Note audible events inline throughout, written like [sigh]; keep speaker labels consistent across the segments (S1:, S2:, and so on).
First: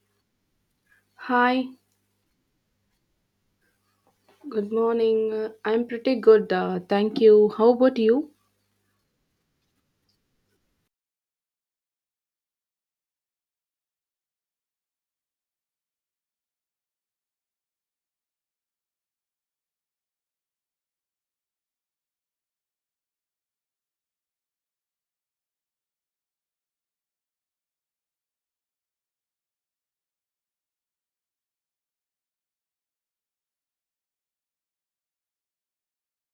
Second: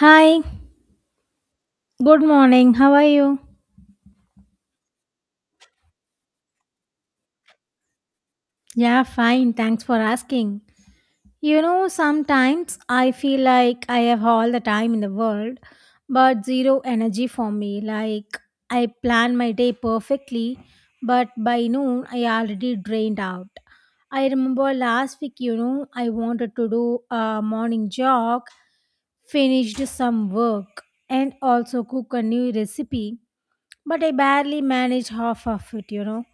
S1: Hi,
S2: Hi,
S1: good morning. How are you?
S2: good morning. I'm pretty good, thank you. How about you?
S1: Yeah, fine. Thanks for asking. You know, sometimes I feel like I have all the time in the world, but zero energy for me. Like, I plan my day perfectly, but by noon, I already drained out. I remember last week, you know, I wanted to do a morning jog, finished some work, and also cook a new recipe, but I barely managed half of it.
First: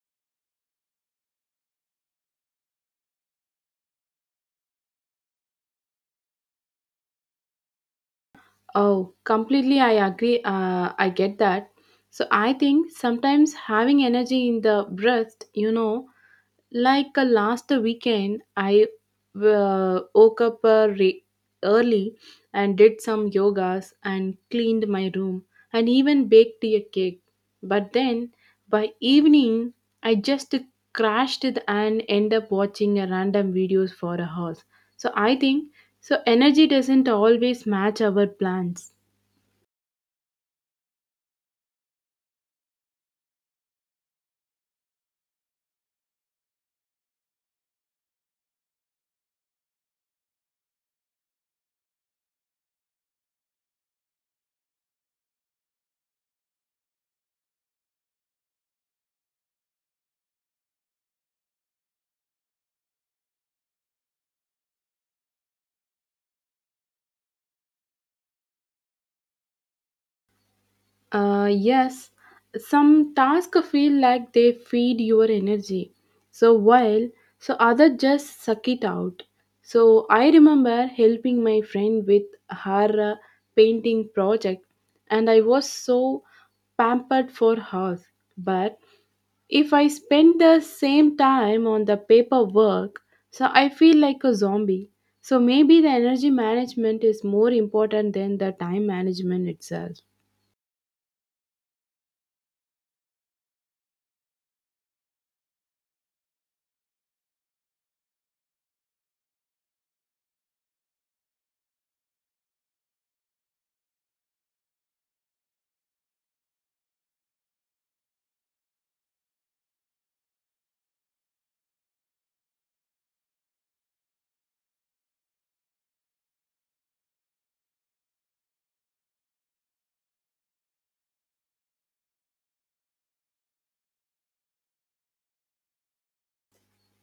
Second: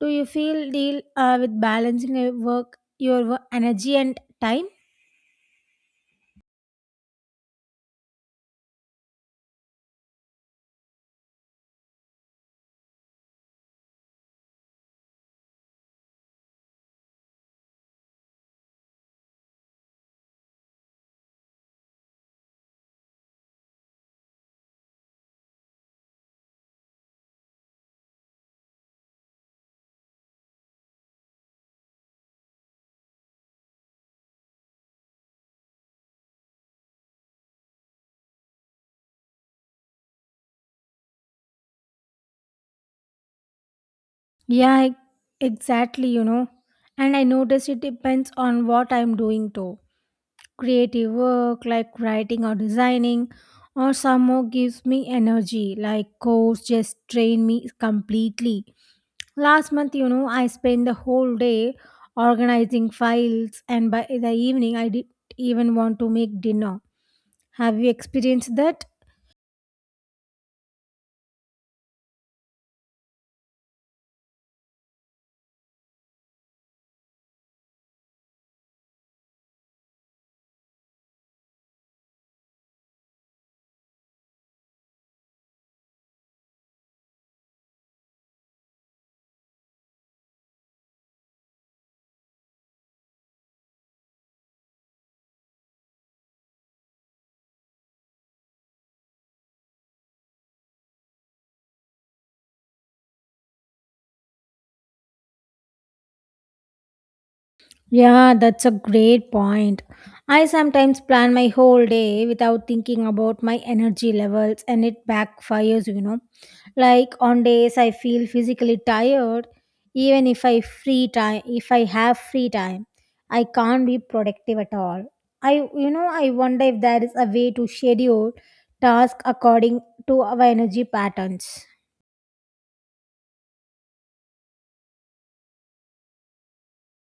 S1: Do you feel deal with balancing your work, energy and time?
S2: Oh, completely, I agree. I get that. So, I think sometimes having energy in the breast, you know, like last weekend, I woke up early and did some yogas and cleaned my room and even baked a cake. But then by evening, I just crashed it and end up watching a random videos for a house. So I think so energy doesn't always match our plans.
S1: Yeah, exactly, you know. And I notice it depends on what I'm doing too. Creative work like writing or designing or some more gives me energy like course just drain me completely. Last month, you know, I spent the whole day organizing files and by the evening I didn't even want to make dinner. Have you experienced that?
S2: Yes, some tasks feel like they feed your energy. So while so other just suck it out. So I remember helping my friend with her painting project, and I was so pampered for her. But if I spend the same time on the paperwork, so I feel like a zombie. So maybe the energy management is more important than the time management itself.
S1: Yeah, that's a great point. I sometimes plan my whole day without thinking about my energy levels and it backfires, you know. Like on days I feel physically tired, even if I free time if I have free time, I can't be productive at all. I wonder if there is a way to schedule tasks according to our energy patterns.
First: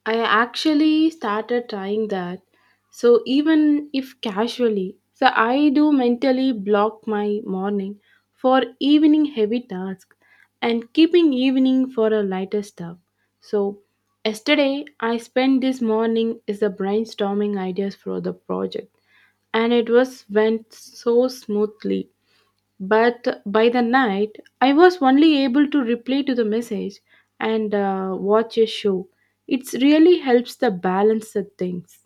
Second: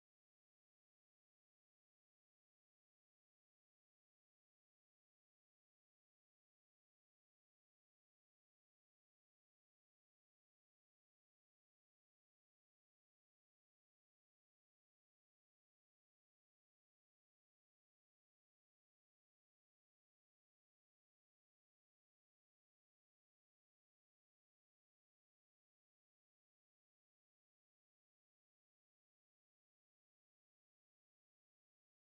S2: I actually started trying that. So even if casually, so I do mentally block my morning for evening heavy tasks and keeping evening for a lighter stuff. So yesterday I spent this morning is the brainstorming ideas for the project and it was went so smoothly, but by the night, I was only able to reply to the message and watch a show. It really helps the balance the things.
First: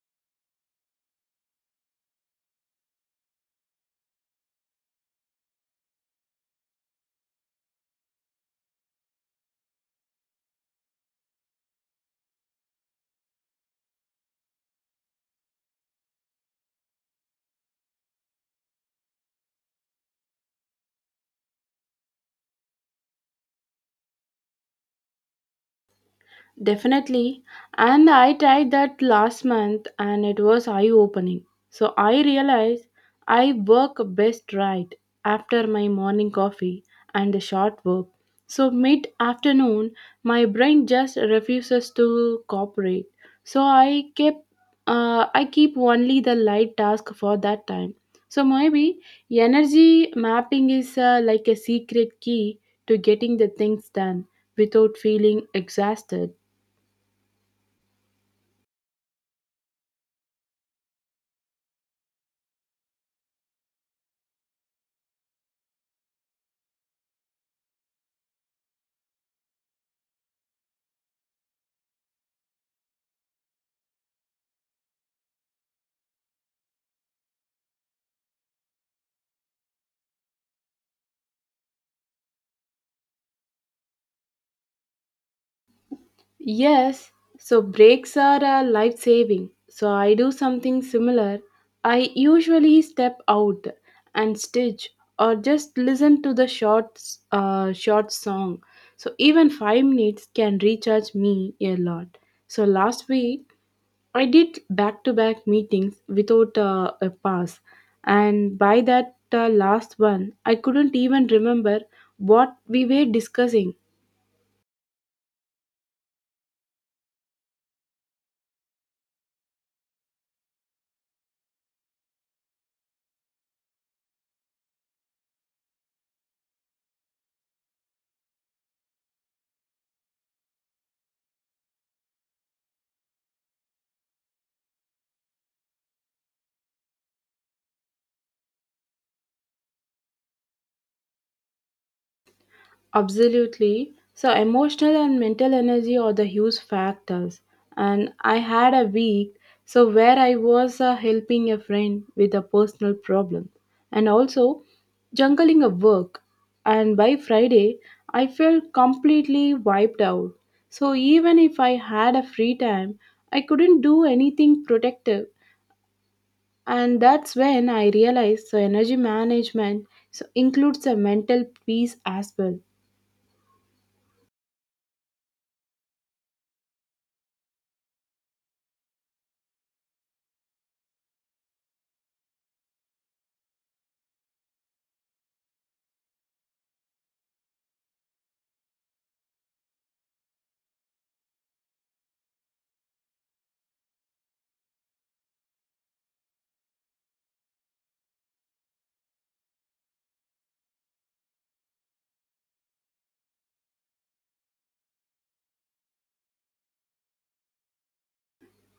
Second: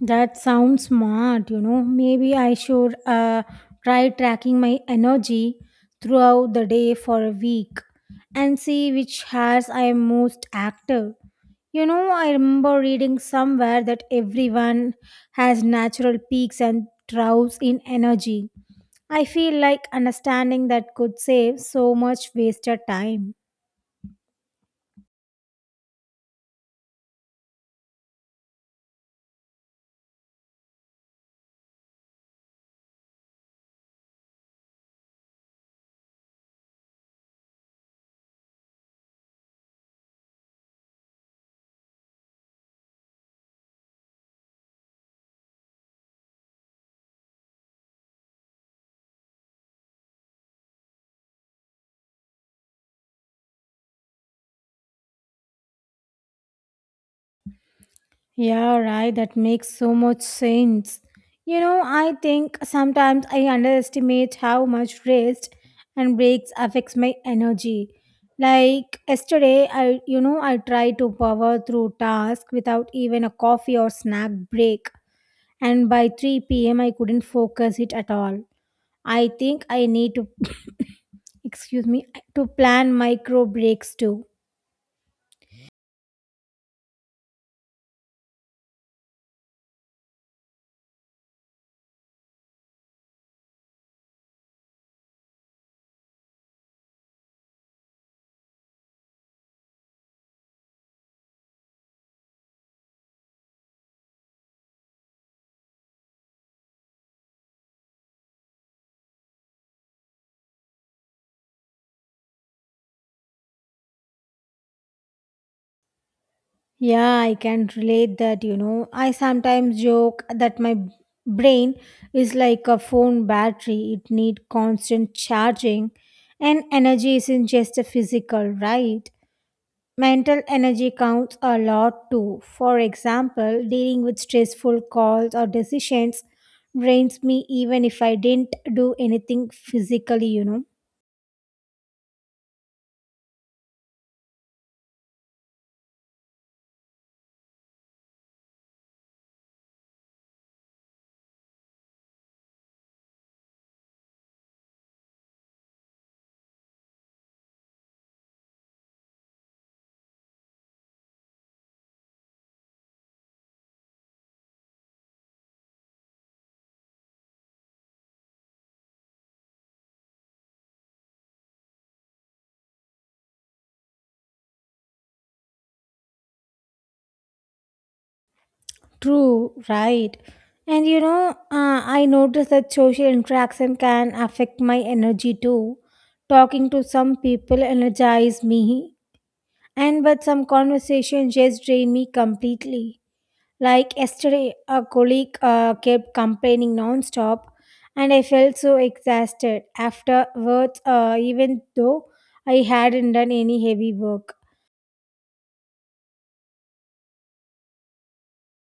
S1: That sounds smart, you know. Maybe I should try tracking my energy throughout the day for a week and see which hours I am most active. You know, I remember reading somewhere that everyone has natural peaks and troughs in energy. I feel like understanding that could save so much wasted time.
S2: Definitely. And I tried that last month and it was eye opening. So I realized I work best right after my morning coffee and a short work. So mid afternoon, my brain just refuses to cooperate. So I keep only the light task for that time. So maybe energy mapping is like a secret key to getting the things done without feeling exhausted.
S1: Yeah, right. That makes so much sense. You know, I think sometimes I underestimate how much rest and breaks affects my energy. Like yesterday, I you know I tried to power through task without even a coffee or snack break, and by 3 p.m. I couldn't focus it at all. I think I need to [coughs] excuse me to plan micro breaks too.
S2: Yes, so breaks are a life saving. So I do something similar. I usually step out and stitch or just listen to the short short song. So even 5 minutes can recharge me a lot. So last week I did back to back meetings without a pass and by that last one I couldn't even remember what we were discussing.
S1: Yeah, I can relate that, you know. I sometimes joke that my brain is like a phone battery. It need constant charging and energy isn't just a physical, right? Mental energy counts a lot too. For example, dealing with stressful calls or decisions drains me even if I didn't do anything physically, you know.
S2: Absolutely. So, emotional and mental energy are the huge factors. And I had a week so where I was helping a friend with a personal problem and also juggling a work. And by Friday, I felt completely wiped out. So, even if I had a free time, I couldn't do anything productive. And that's when I realized so energy management so includes a mental peace as well.
S1: True, right. And you know, I noticed that social interaction can affect my energy too. Talking to some people energize me, and but some conversations just drain me completely. Like yesterday, a colleague kept complaining nonstop, and I felt so exhausted afterwards, even though I hadn't done any heavy work.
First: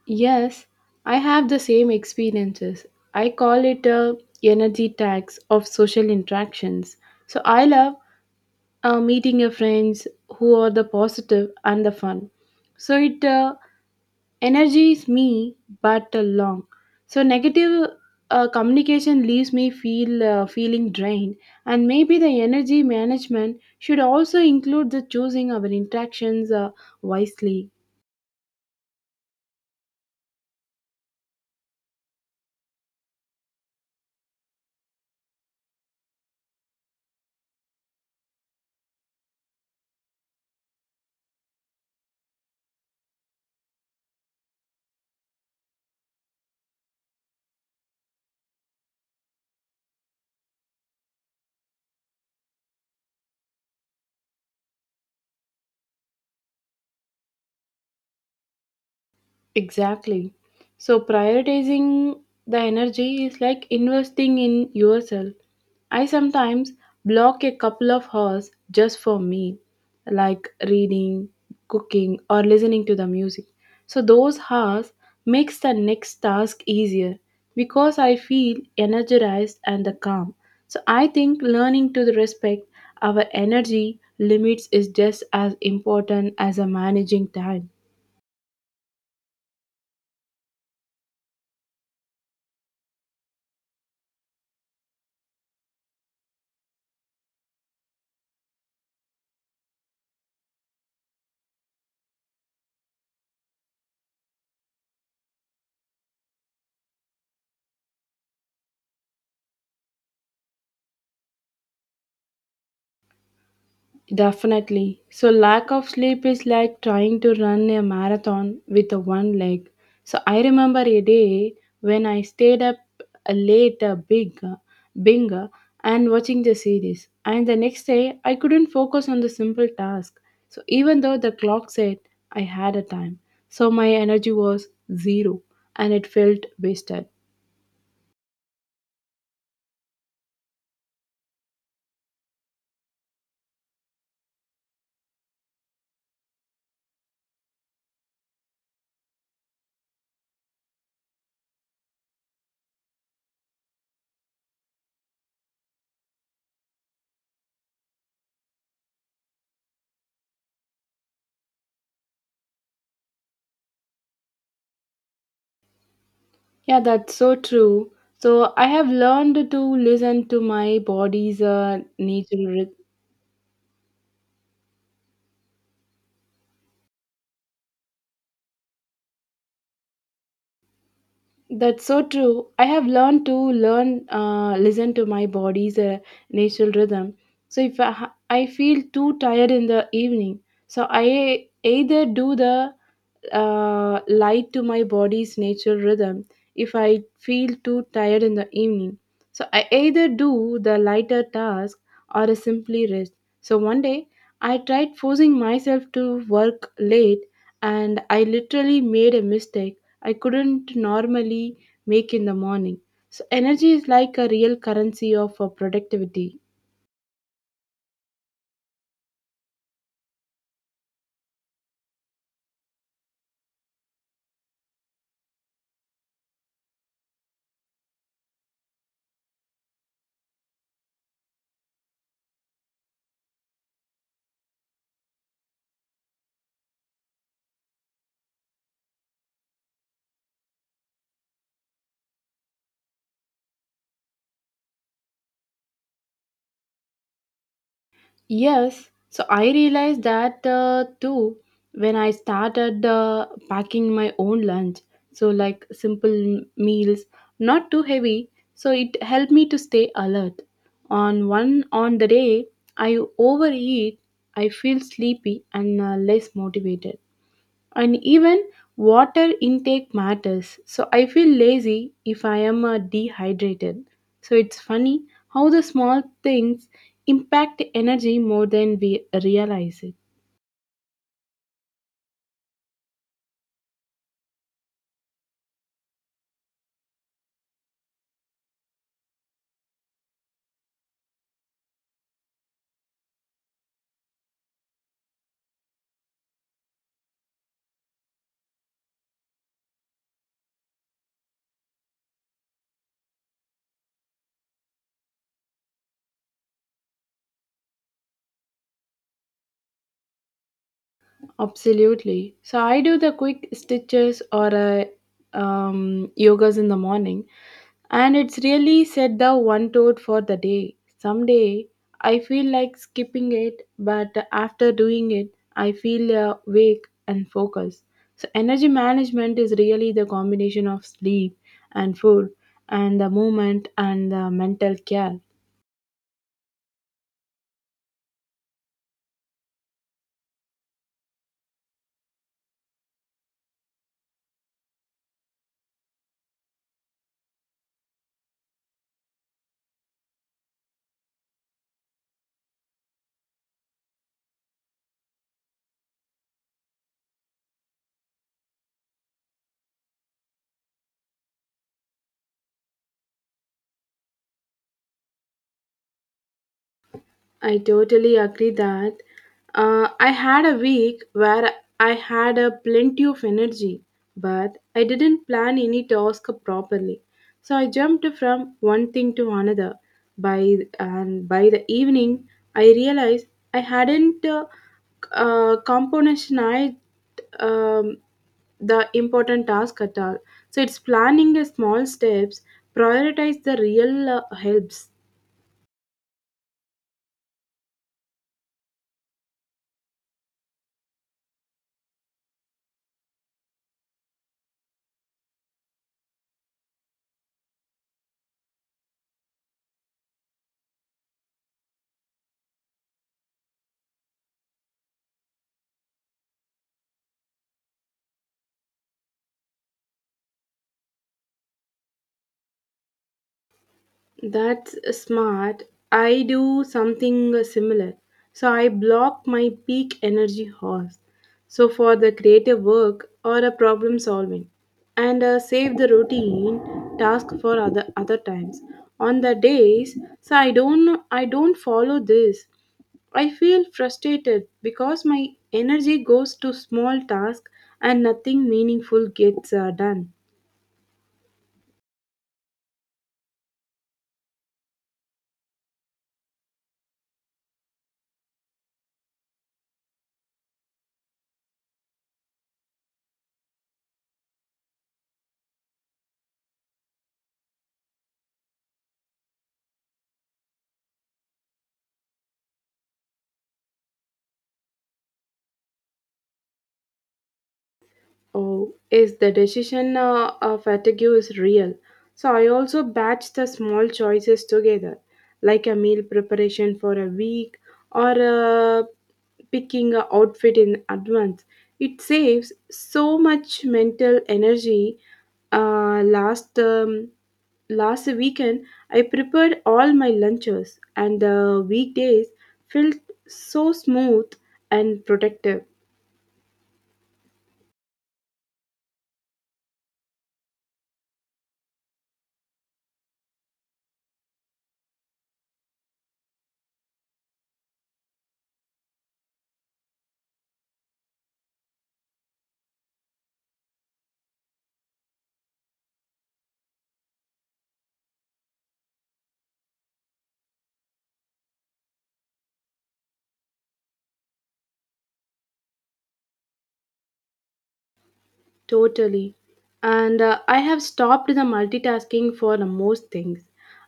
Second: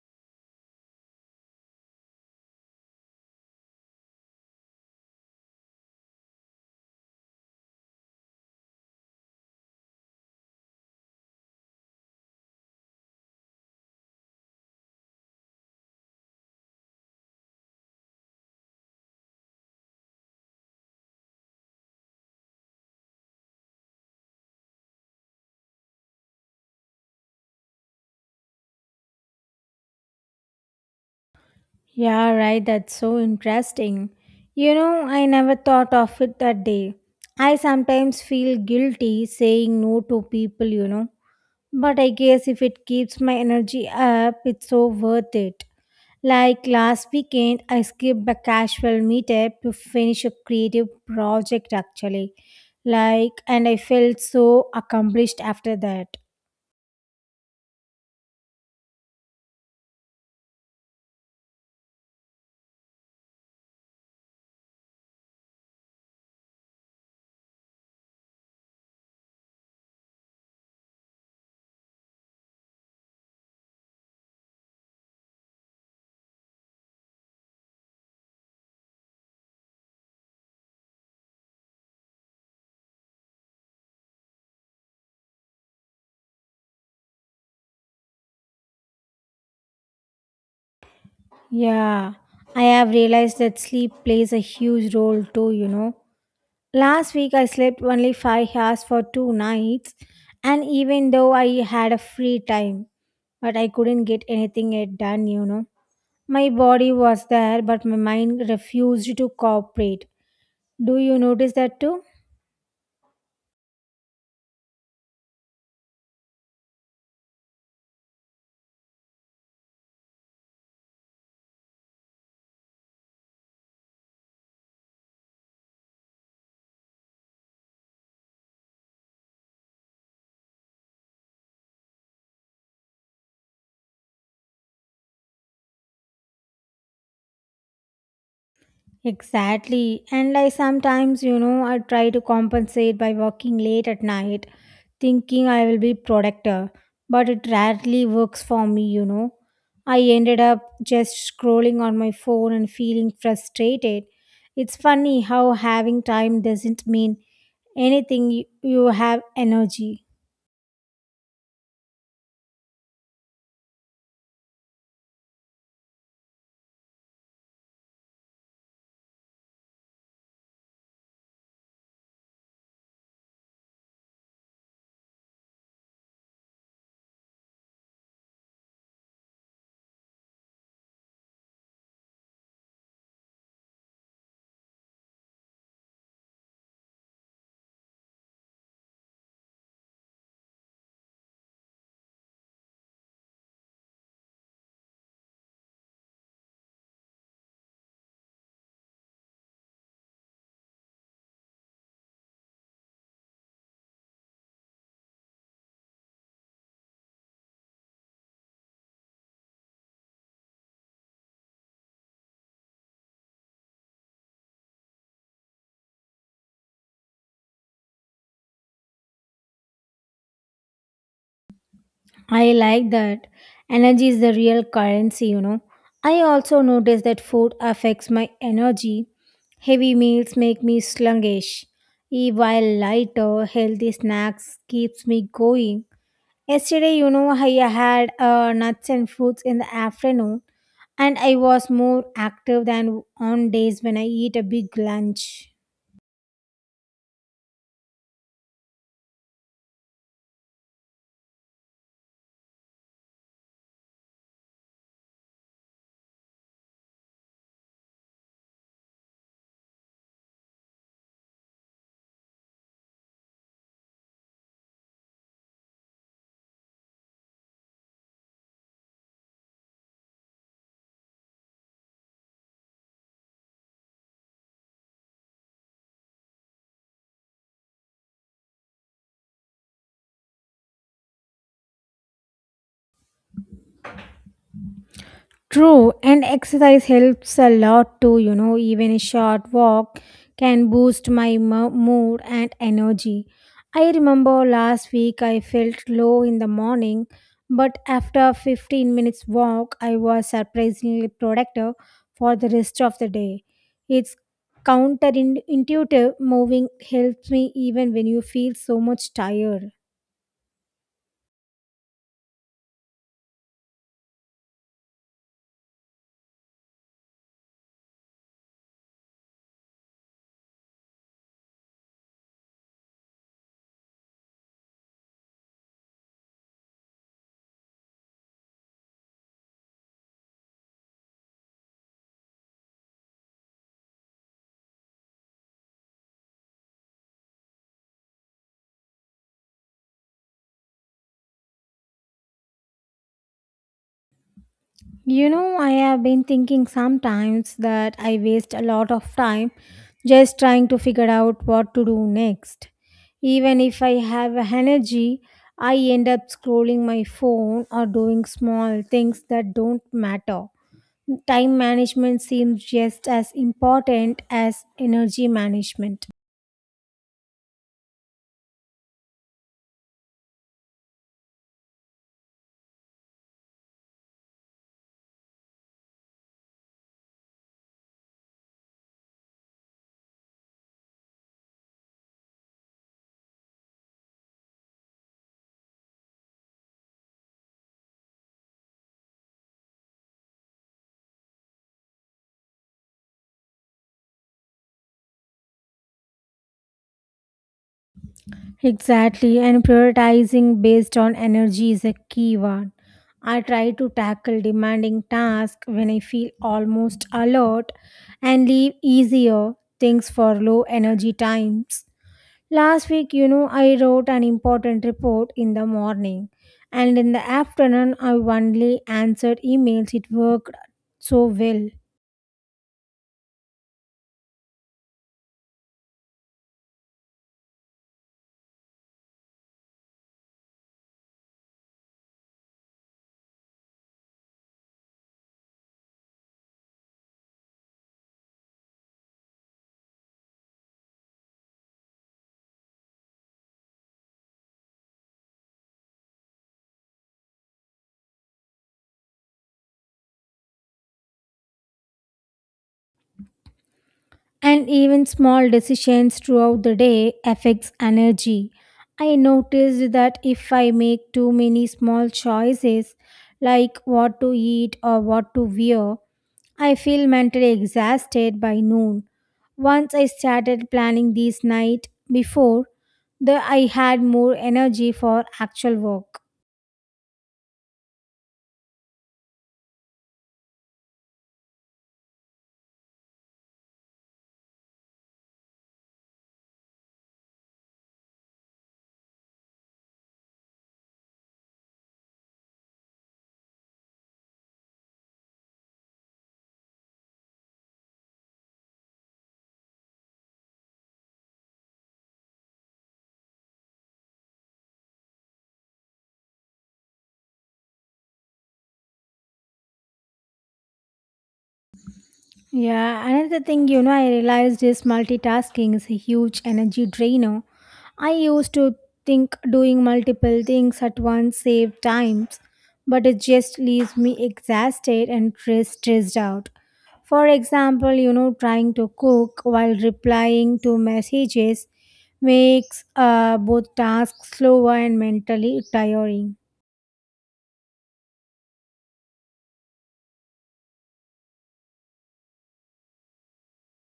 S2: Yes, I have the same experiences. I call it a energy tax of social interactions. So I love meeting your friends who are the positive and the fun. So it energizes me but long. So negative communication leaves me feeling drained, and maybe the energy management should also include the choosing our interactions wisely.
S1: Yeah, right. That's so interesting. You know, I never thought of it that day. I sometimes feel guilty saying no to people, you know. But I guess if it keeps my energy up, it's so worth it. Like last weekend, I skipped a casual meetup to finish a creative project actually. Like, and I felt so accomplished after that.
S2: Exactly. So prioritizing the energy is like investing in yourself. I sometimes block a couple of hours just for me, like reading, cooking, or listening to the music. So those hours makes the next task easier because I feel energized and the calm. So I think learning to respect our energy limits is just as important as a managing time.
S1: Yeah, I have realized that sleep plays a huge role too. Last week I slept only 5 hours for 2 nights, and even though I had a free time, but I couldn't get anything yet done. My body was there, but my mind refused to cooperate. Do you notice that too?
S2: Definitely. So, lack of sleep is like trying to run a marathon with a one leg. So, I remember a day when I stayed up late, bing, uh, and watching the series. And the next day, I couldn't focus on the simple task. So, even though the clock said I had a time, so my energy was zero and it felt wasted.
S1: Exactly. And I sometimes, I try to compensate by working late at night, thinking I will be productive, but it rarely works for me, you know. I ended up just scrolling on my phone and feeling frustrated. It's funny how having time doesn't mean anything you have energy.
S2: Yeah, that's so true. So, I have learned to listen to my body's natural rhythm. That's so true. I have learned to learn listen to my body's natural rhythm. So if I feel too tired in the evening, so I either do the light to my body's natural rhythm. If I feel too tired in the evening, so I either do the lighter task or a simply rest. So one day I tried forcing myself to work late, and I literally made a mistake I couldn't normally make in the morning. So, energy is like a real currency of productivity.
S1: I like that. Energy is the real currency, you know. I also notice that food affects my energy. Heavy meals make me sluggish, while lighter, healthy snacks keeps me going. Yesterday, you know, I had nuts and fruits in the afternoon, and I was more active than on days when I eat a big lunch.
S2: Yes, so I realized that too when I started packing my own lunch. So, like simple meals, not too heavy, so it helped me to stay alert. On the day I overeat, I feel sleepy and less motivated. And even water intake matters. So I feel lazy if I am dehydrated. So it's funny how the small things impact energy more than we realize it.
S1: True, and exercise helps a lot too, you know, even a short walk can boost my mood and energy. I remember last week I felt low in the morning, but after 15 minutes walk, I was surprisingly productive for the rest of the day. It's counterintuitive moving helps me even when you feel so much tired.
S2: Absolutely. So I do the quick stitches or yogas in the morning, and it's really set the one tone for the day. Someday I feel like skipping it, but after doing it, I feel awake and focused. So energy management is really the combination of sleep and food and the movement and the mental care.
S1: You know, I have been thinking sometimes that I waste a lot of time just trying to figure out what to do next. Even if I have energy, I end up scrolling my phone or doing small things that don't matter. Time management seems just as important as energy management.
S2: I totally agree that I had a week where I had a plenty of energy, but I didn't plan any task properly. So I jumped from one thing to another. By the evening, I realized I hadn't componentized um, the important task at all. So it's planning a small steps, prioritize the real helps.
S1: Exactly, and prioritizing based on energy is a key one. I try to tackle demanding tasks when I feel almost alert and leave easier things for low energy times. Last week, you know, I wrote an important report in the morning, and in the afternoon, I only answered emails. It worked so well.
S2: That's smart. I do something similar. So I block my peak energy hours. So for the creative work or a problem solving and save the routine task for other times. On the days so I don't follow this. I feel frustrated because my energy goes to small tasks and nothing meaningful gets done.
S1: And even small decisions throughout the day affects energy. I noticed that if I make too many small choices like what to eat or what to wear, I feel mentally exhausted by noon. Once I started planning these night before, the I had more energy for actual work.
S2: Oh, is the decision fatigue is real. So I also batch the small choices together, like a meal preparation for a week or picking a outfit in advance. It saves so much mental energy. Uh, last um, last weekend, I prepared all my lunches, and the weekdays felt so smooth and protective.
S1: Yeah, another thing, I realized is multitasking is a huge energy drainer. I used to think doing multiple things at once saved times, but it just leaves me exhausted and stressed out. For example, you know, trying to cook while replying to messages makes both tasks slower and mentally tiring.
S2: Totally. And I have stopped the multitasking for the most things.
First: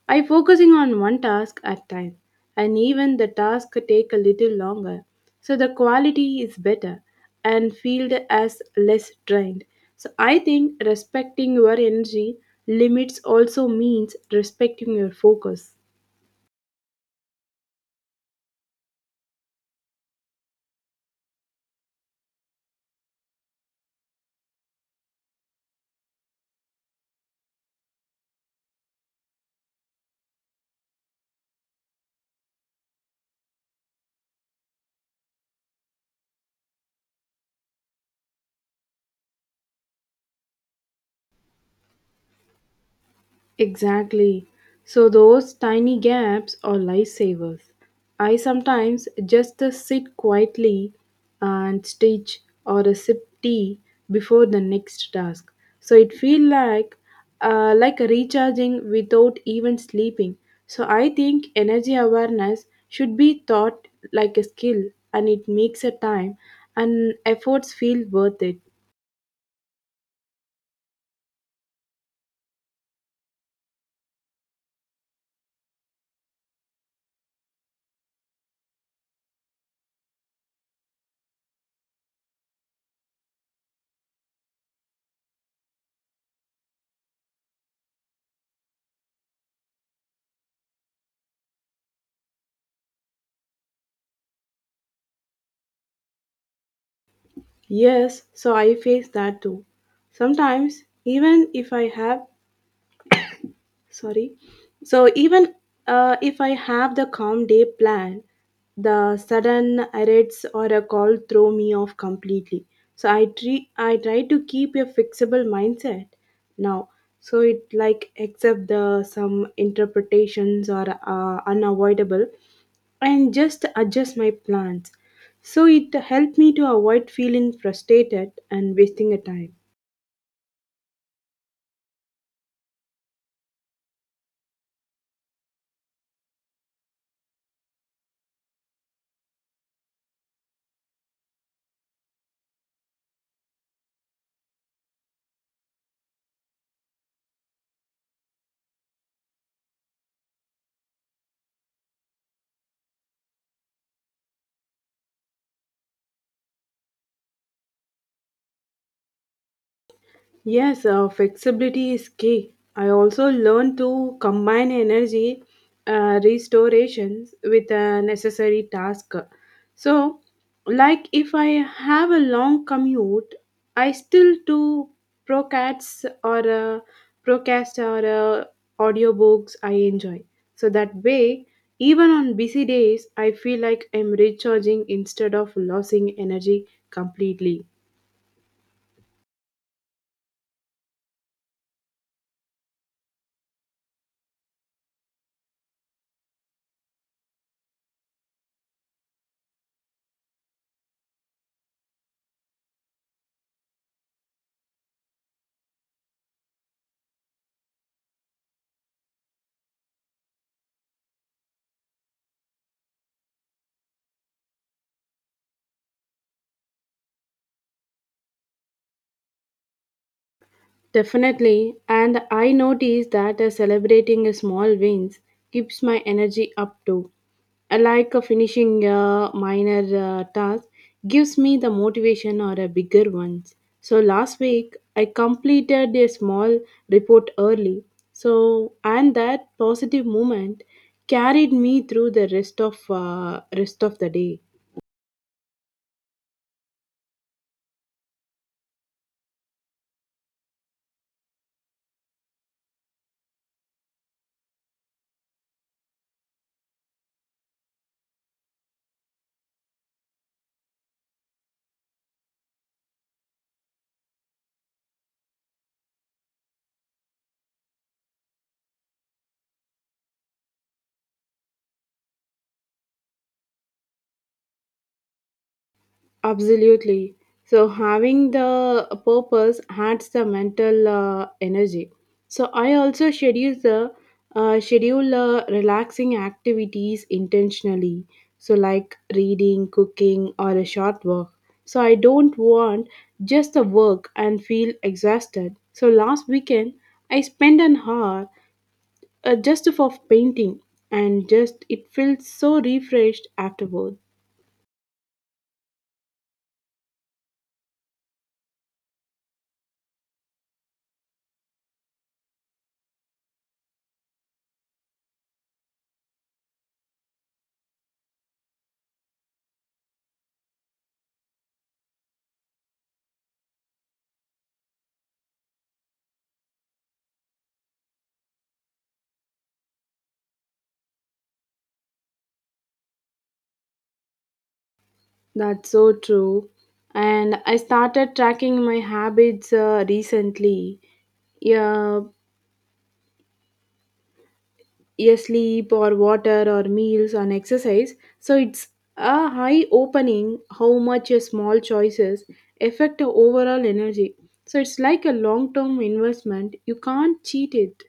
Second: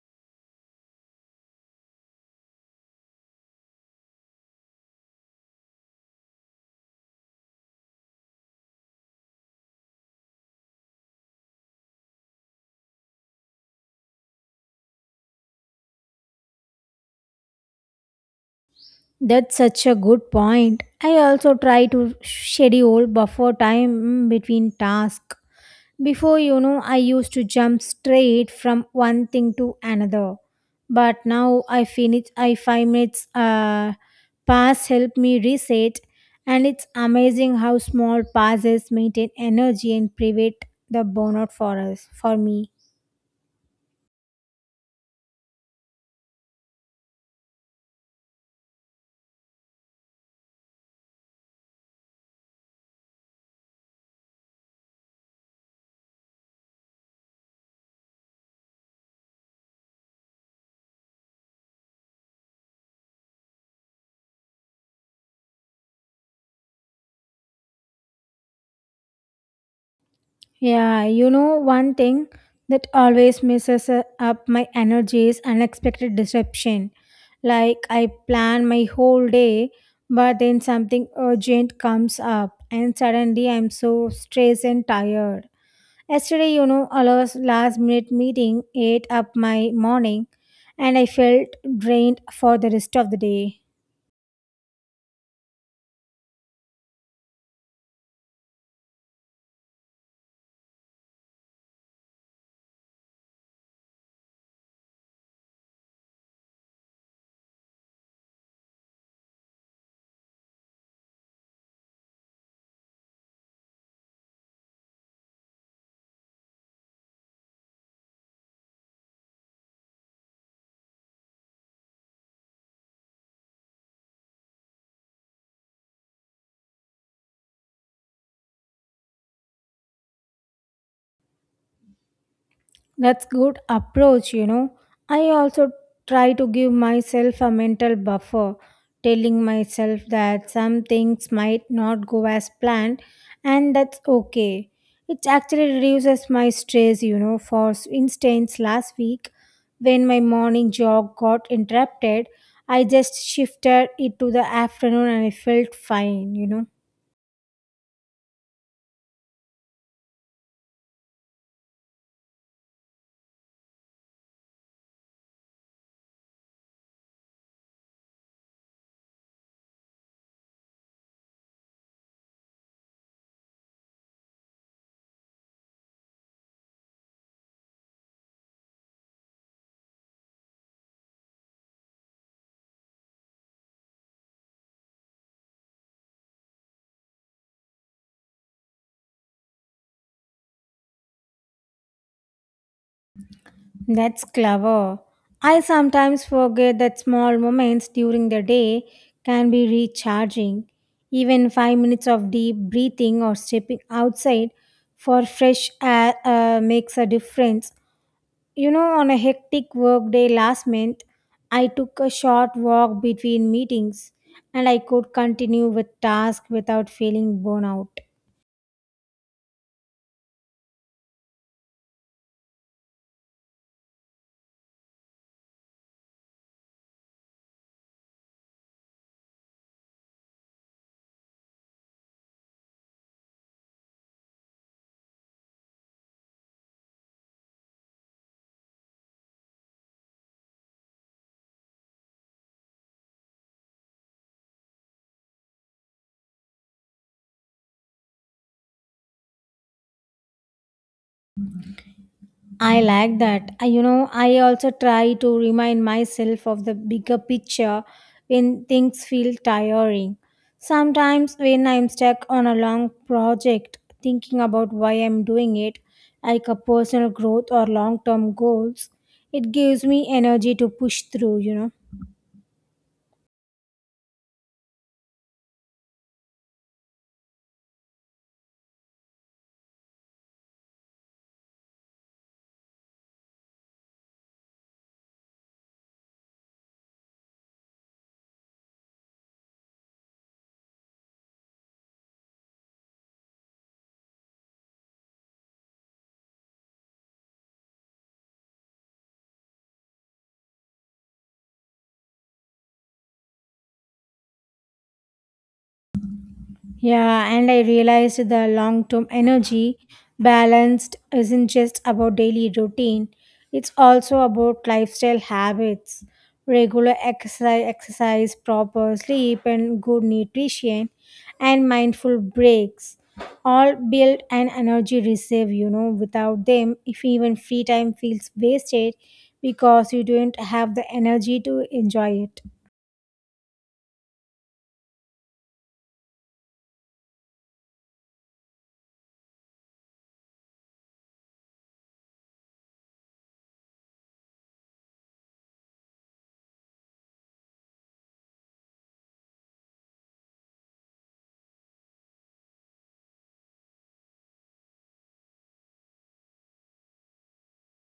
S2: I focusing on one task at time, and even the task take a little longer. So the quality is better and feel as less drained. So I think respecting your energy limits also means respecting your focus.
S1: That's such a good point. I also try to schedule buffer time between tasks. Before, you know, I used to jump straight from one thing to another. But now I finish, I five minutes pass help me reset. And it's amazing how small passes maintain energy and prevent the burnout for us, for me.
S2: Exactly. So those tiny gaps are lifesavers. I sometimes just sit quietly and stitch or a sip tea before the next task. So it feels like recharging without even sleeping. So I think energy awareness should be taught like a skill, and it makes a time and efforts feel worth it.
S1: Yeah, you know, one thing that always messes up my energy is unexpected disruption. Like, I plan my whole day, but then something urgent comes up, and suddenly I'm so stressed and tired. Yesterday, you know, a last minute meeting ate up my morning, and I felt drained for the rest of the day.
S2: Yes, so I face that too. Sometimes, even if I have sorry, so even if I have the calm day plan, the sudden errors or a call throw me off completely. So I try to keep a fixable mindset now, so it like accept the some interpretations are unavoidable and just adjust my plans. So it helped me to avoid feeling frustrated and wasting a time.
S1: That's good approach, you know. I also try to give myself a mental buffer, telling myself that some things might not go as planned and that's okay. It actually reduces my stress, you know. For instance, last week when my morning jog got interrupted, I just shifted it to the afternoon and I felt fine, you know.
S2: Yes, flexibility is key. I also learned to combine energy restorations with a necessary task. So, like if I have a long commute, I still do procasts or uh, procast or audiobooks I enjoy. So that way, even on busy days, I feel like I'm recharging instead of losing energy completely.
S1: That's clever. I sometimes forget that small moments during the day can be recharging. Even 5 minutes of deep breathing or stepping outside for fresh air makes a difference. You know, on a hectic workday last month, I took a short walk between meetings and I could continue with tasks without feeling burnout.
S2: Definitely, and I notice that celebrating small wins keeps my energy up too. I like finishing a minor task gives me the motivation or a bigger ones. So last week I completed a small report early. So and that positive moment carried me through the rest of the day.
S1: I like that. You know, I also try to remind myself of the bigger picture when things feel tiring. Sometimes, when I'm stuck on a long project, thinking about why I'm doing it, like a personal growth or long term goals, it gives me energy to push through, you know.
S2: Absolutely. So having the purpose adds the mental energy. So I also schedule relaxing activities intentionally. So like reading, cooking, or a short walk. So I don't want just the work and feel exhausted. So last weekend I spent an hour just for painting, and just it felt so refreshed afterward.
S1: Yeah, and I realized the long term energy balanced isn't just about daily routine, it's also about lifestyle habits, regular exercise, proper sleep, and good nutrition, and mindful breaks. All build an energy reserve, you know. Without them, if even free time feels wasted because you don't have the energy to enjoy it.
S2: That's so true. And I started tracking my habits recently. Yeah, yeah, sleep or water or meals and exercise. So it's a high opening how much your small choices affect your overall energy. So it's like a long term investment. You can't cheat it.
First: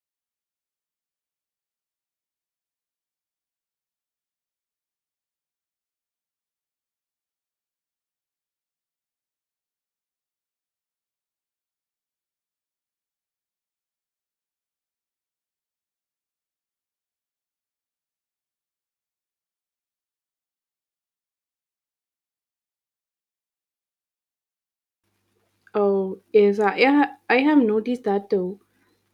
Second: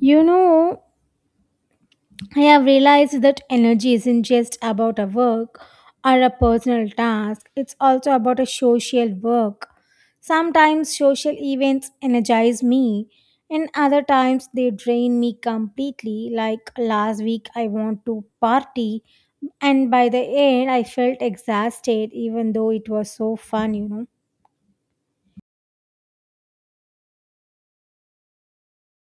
S1: You know, I have realized that energy isn't just about a work or a personal task, it's also about a social work. Sometimes social events energize me, and other times they drain me completely. Like last week, I want to party, and by the end, I felt exhausted, even though it was so fun, you know.
S2: Oh, yes, I have noticed that too.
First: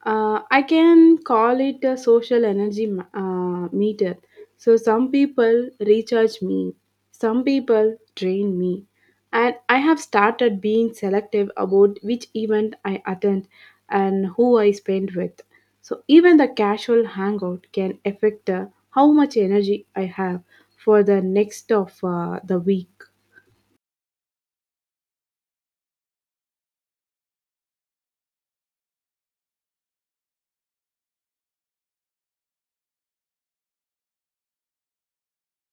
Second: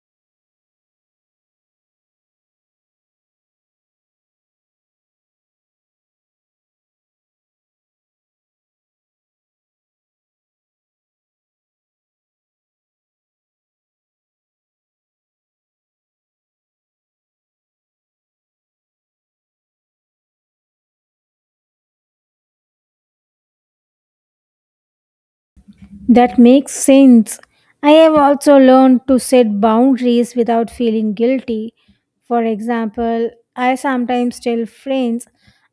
S2: I can call it a social energy meter. So, some people recharge me, some people drain me. And I have started being selective about which event I attend and who I spend with. So, even the casual hangout can affect how much energy I have for the next of the week.
S1: That makes sense. I have also learned to set boundaries without feeling guilty. For example, I sometimes tell friends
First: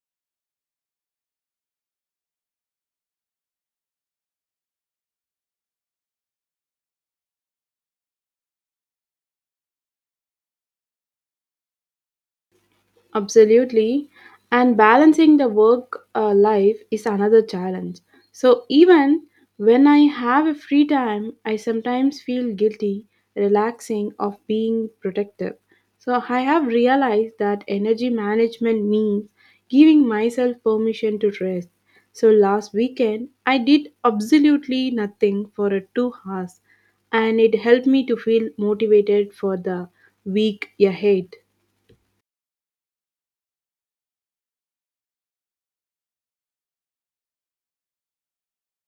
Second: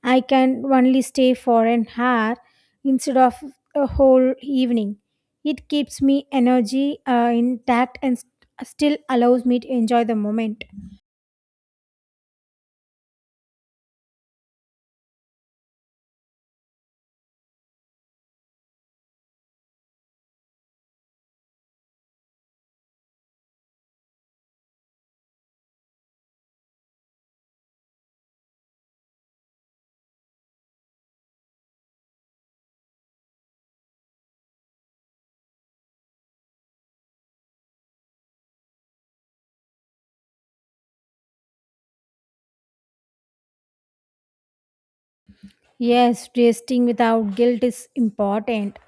S1: I can only stay for an hour instead of a whole evening. It keeps me energy intact and still allows me to enjoy the moment.
S2: Absolutely. And balancing the work life is another challenge. So, even when I have a free time, I sometimes feel guilty, relaxing, of being protective. So, I have realized that energy management means giving myself permission to rest. So, last weekend, I did absolutely nothing for 2 hours, and it helped me to feel motivated for the week ahead.
S1: Yes, resting without guilt is important.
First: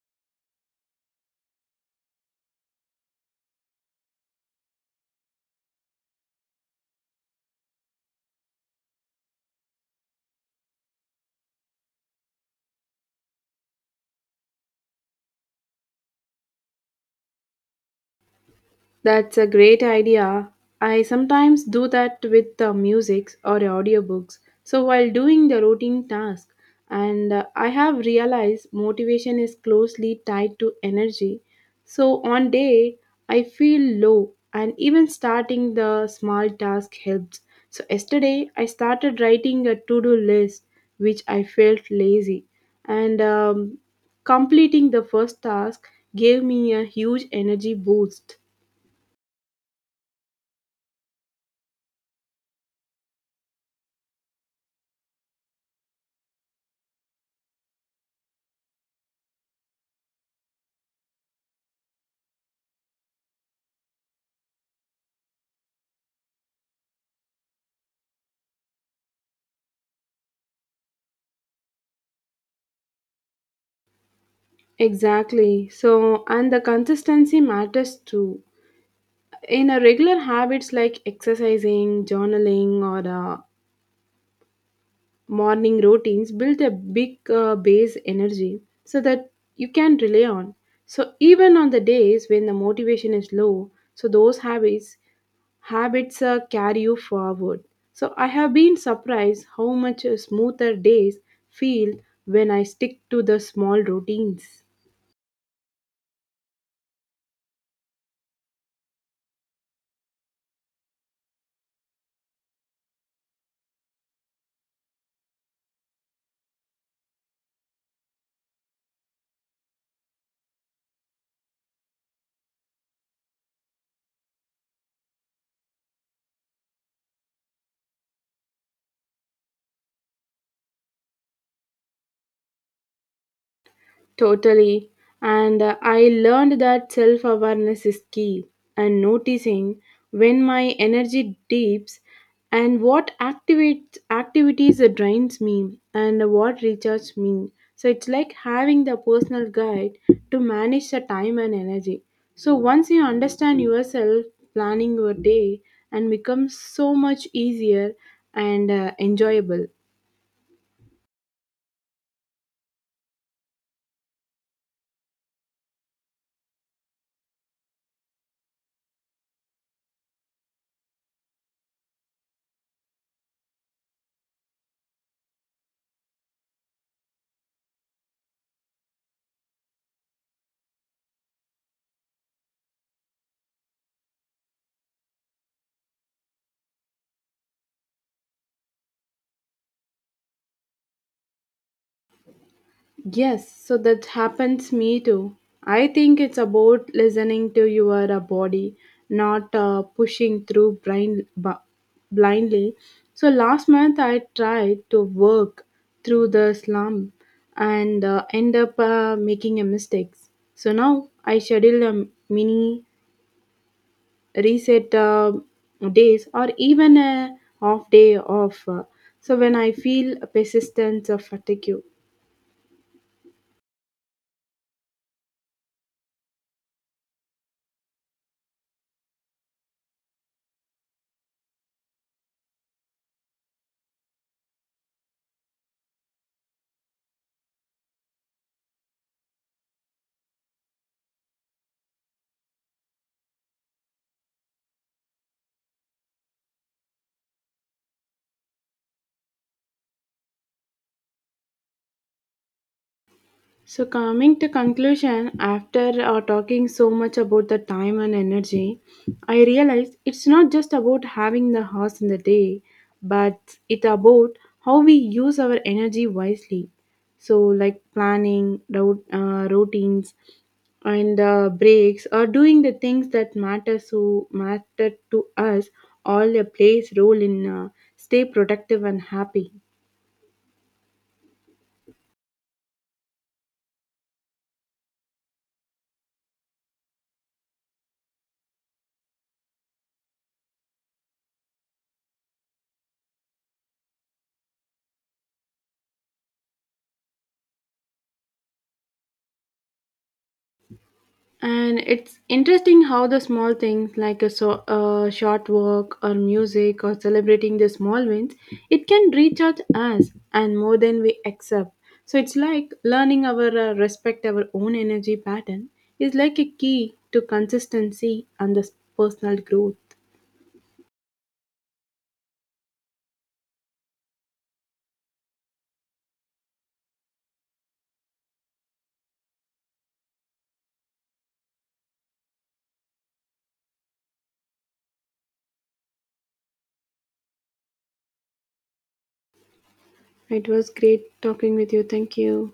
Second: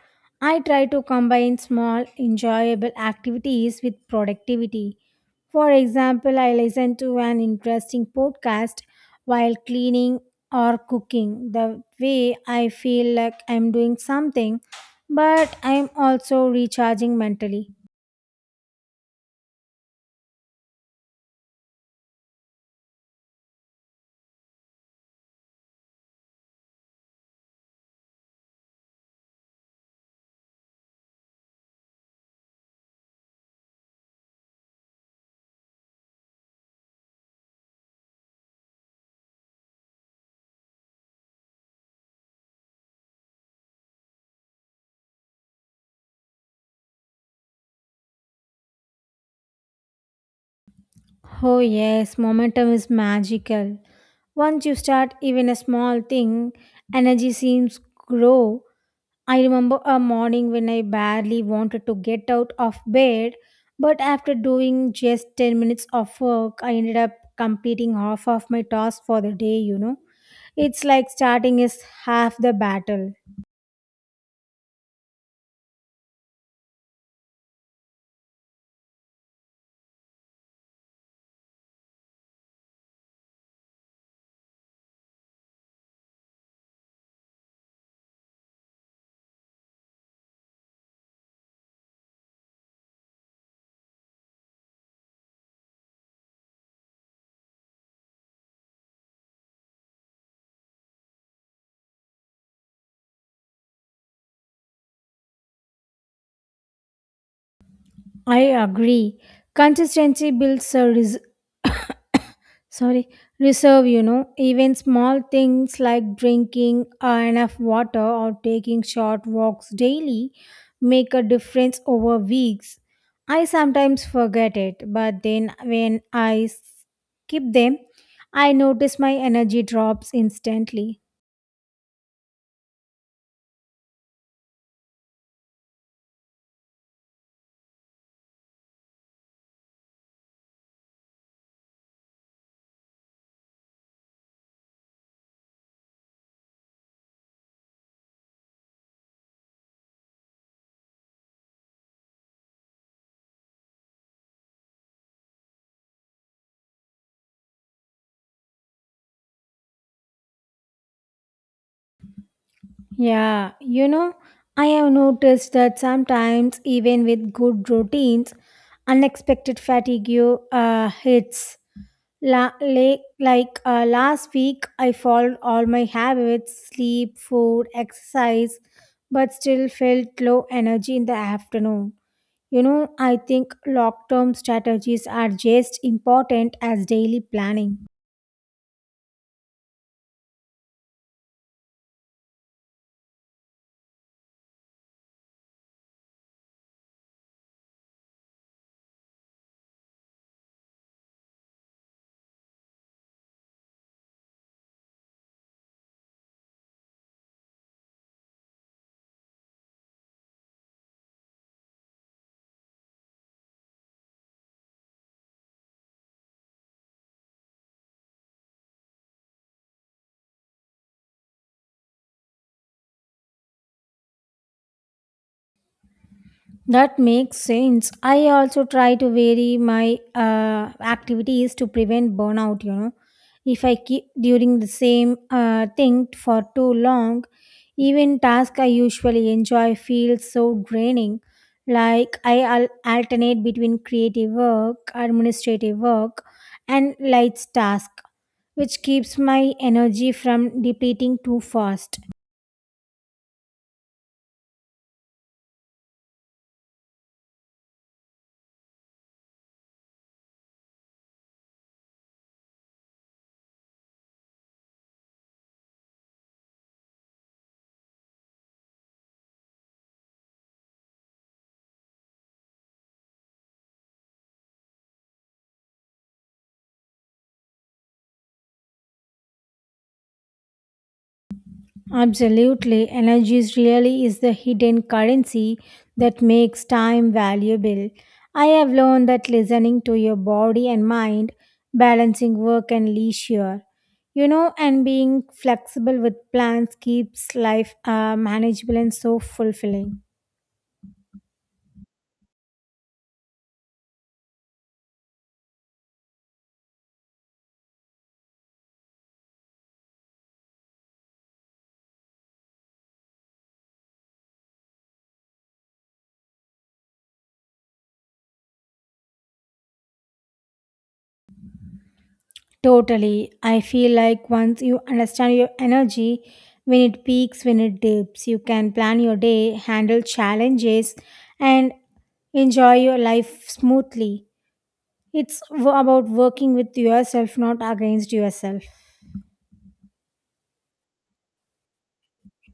S1: I try to combine small, enjoyable activities with productivity. For example, I listen to an interesting podcast while cleaning or cooking. The way I feel like I'm doing something, but I'm also recharging mentally.
S2: That's a great idea. I sometimes do that with music or audiobooks. So while doing the routine task, and I have realized motivation is closely tied to energy. So on day I feel low, and even starting the small task helps. So yesterday I started writing a to-do list, which I felt lazy, and completing the first task gave me a huge energy boost.
S1: Oh, yes, momentum is magical. Once you start even a small thing, energy seems grow. I remember a morning when I barely wanted to get out of bed, but after doing just 10 minutes of work, I ended up completing half of my task for the day, you know. It's like starting is half the battle.
S2: Exactly. So, and the consistency matters too. In a regular habits like exercising, journaling, or morning routines, build a big base energy so that you can rely on. So, even on the days when the motivation is low, so those habits carry you forward. So, I have been surprised how much smoother days feel when I stick to the small routines.
S1: I agree. Consistency builds a, sorry, reserve. Even small things like drinking enough water or taking short walks daily make a difference over weeks. I sometimes forget it, but then when I skip them, I notice my energy drops instantly.
S2: Totally. And I learned that self awareness is key, and noticing when my energy dips and what activities drains me and what recharges me. So it's like having the personal guide to manage the time and energy. So once you understand yourself, planning your day and becomes so much easier and enjoyable.
S1: Yeah, you know, I have noticed that sometimes even with good routines unexpected fatigue hits. Like, last week, I followed all my habits sleep, food, exercise, but still felt low energy in the afternoon. You know, I think long term strategies are just important as daily planning.
S2: Yes, so that happens me too. I think it's about listening to your body, not pushing through blindly. So last month I tried to work through the slump and end up making a mistakes. So now I schedule a mini reset days or even a off day off. So when I feel persistence of fatigue.
S1: That makes sense. I also try to vary my activities to prevent burnout, you know. If I keep during the same thing for too long, even tasks I usually enjoy feel so draining. Like I alternate between creative work, administrative work, and light tasks, which keeps my energy from depleting too fast.
S2: So, coming to conclusion, after talking so much about the time and energy, I realized it's not just about having the hours in the day, but it about how we use our energy wisely. So, like planning, routines, and breaks, or doing the things that matter to us, all plays role in stay productive and happy.
S1: Absolutely. Energy is really is the hidden currency that makes time valuable. I have learned that listening to your body and mind, balancing work and leisure, you know, and being flexible with plans keeps life manageable and so fulfilling.
S2: And it's interesting how the small things like a, so, a short walk or music or celebrating the small wins, it can reach out us and more than we accept. So it's like learning our respect our own energy pattern is like a key to consistency and the personal growth.
S1: Totally. I feel like once you understand your energy, when it peaks, when it dips, you can plan your day, handle challenges, and enjoy your life smoothly. It's about working with yourself, not against yourself.
S2: It was great talking with you. Thank you.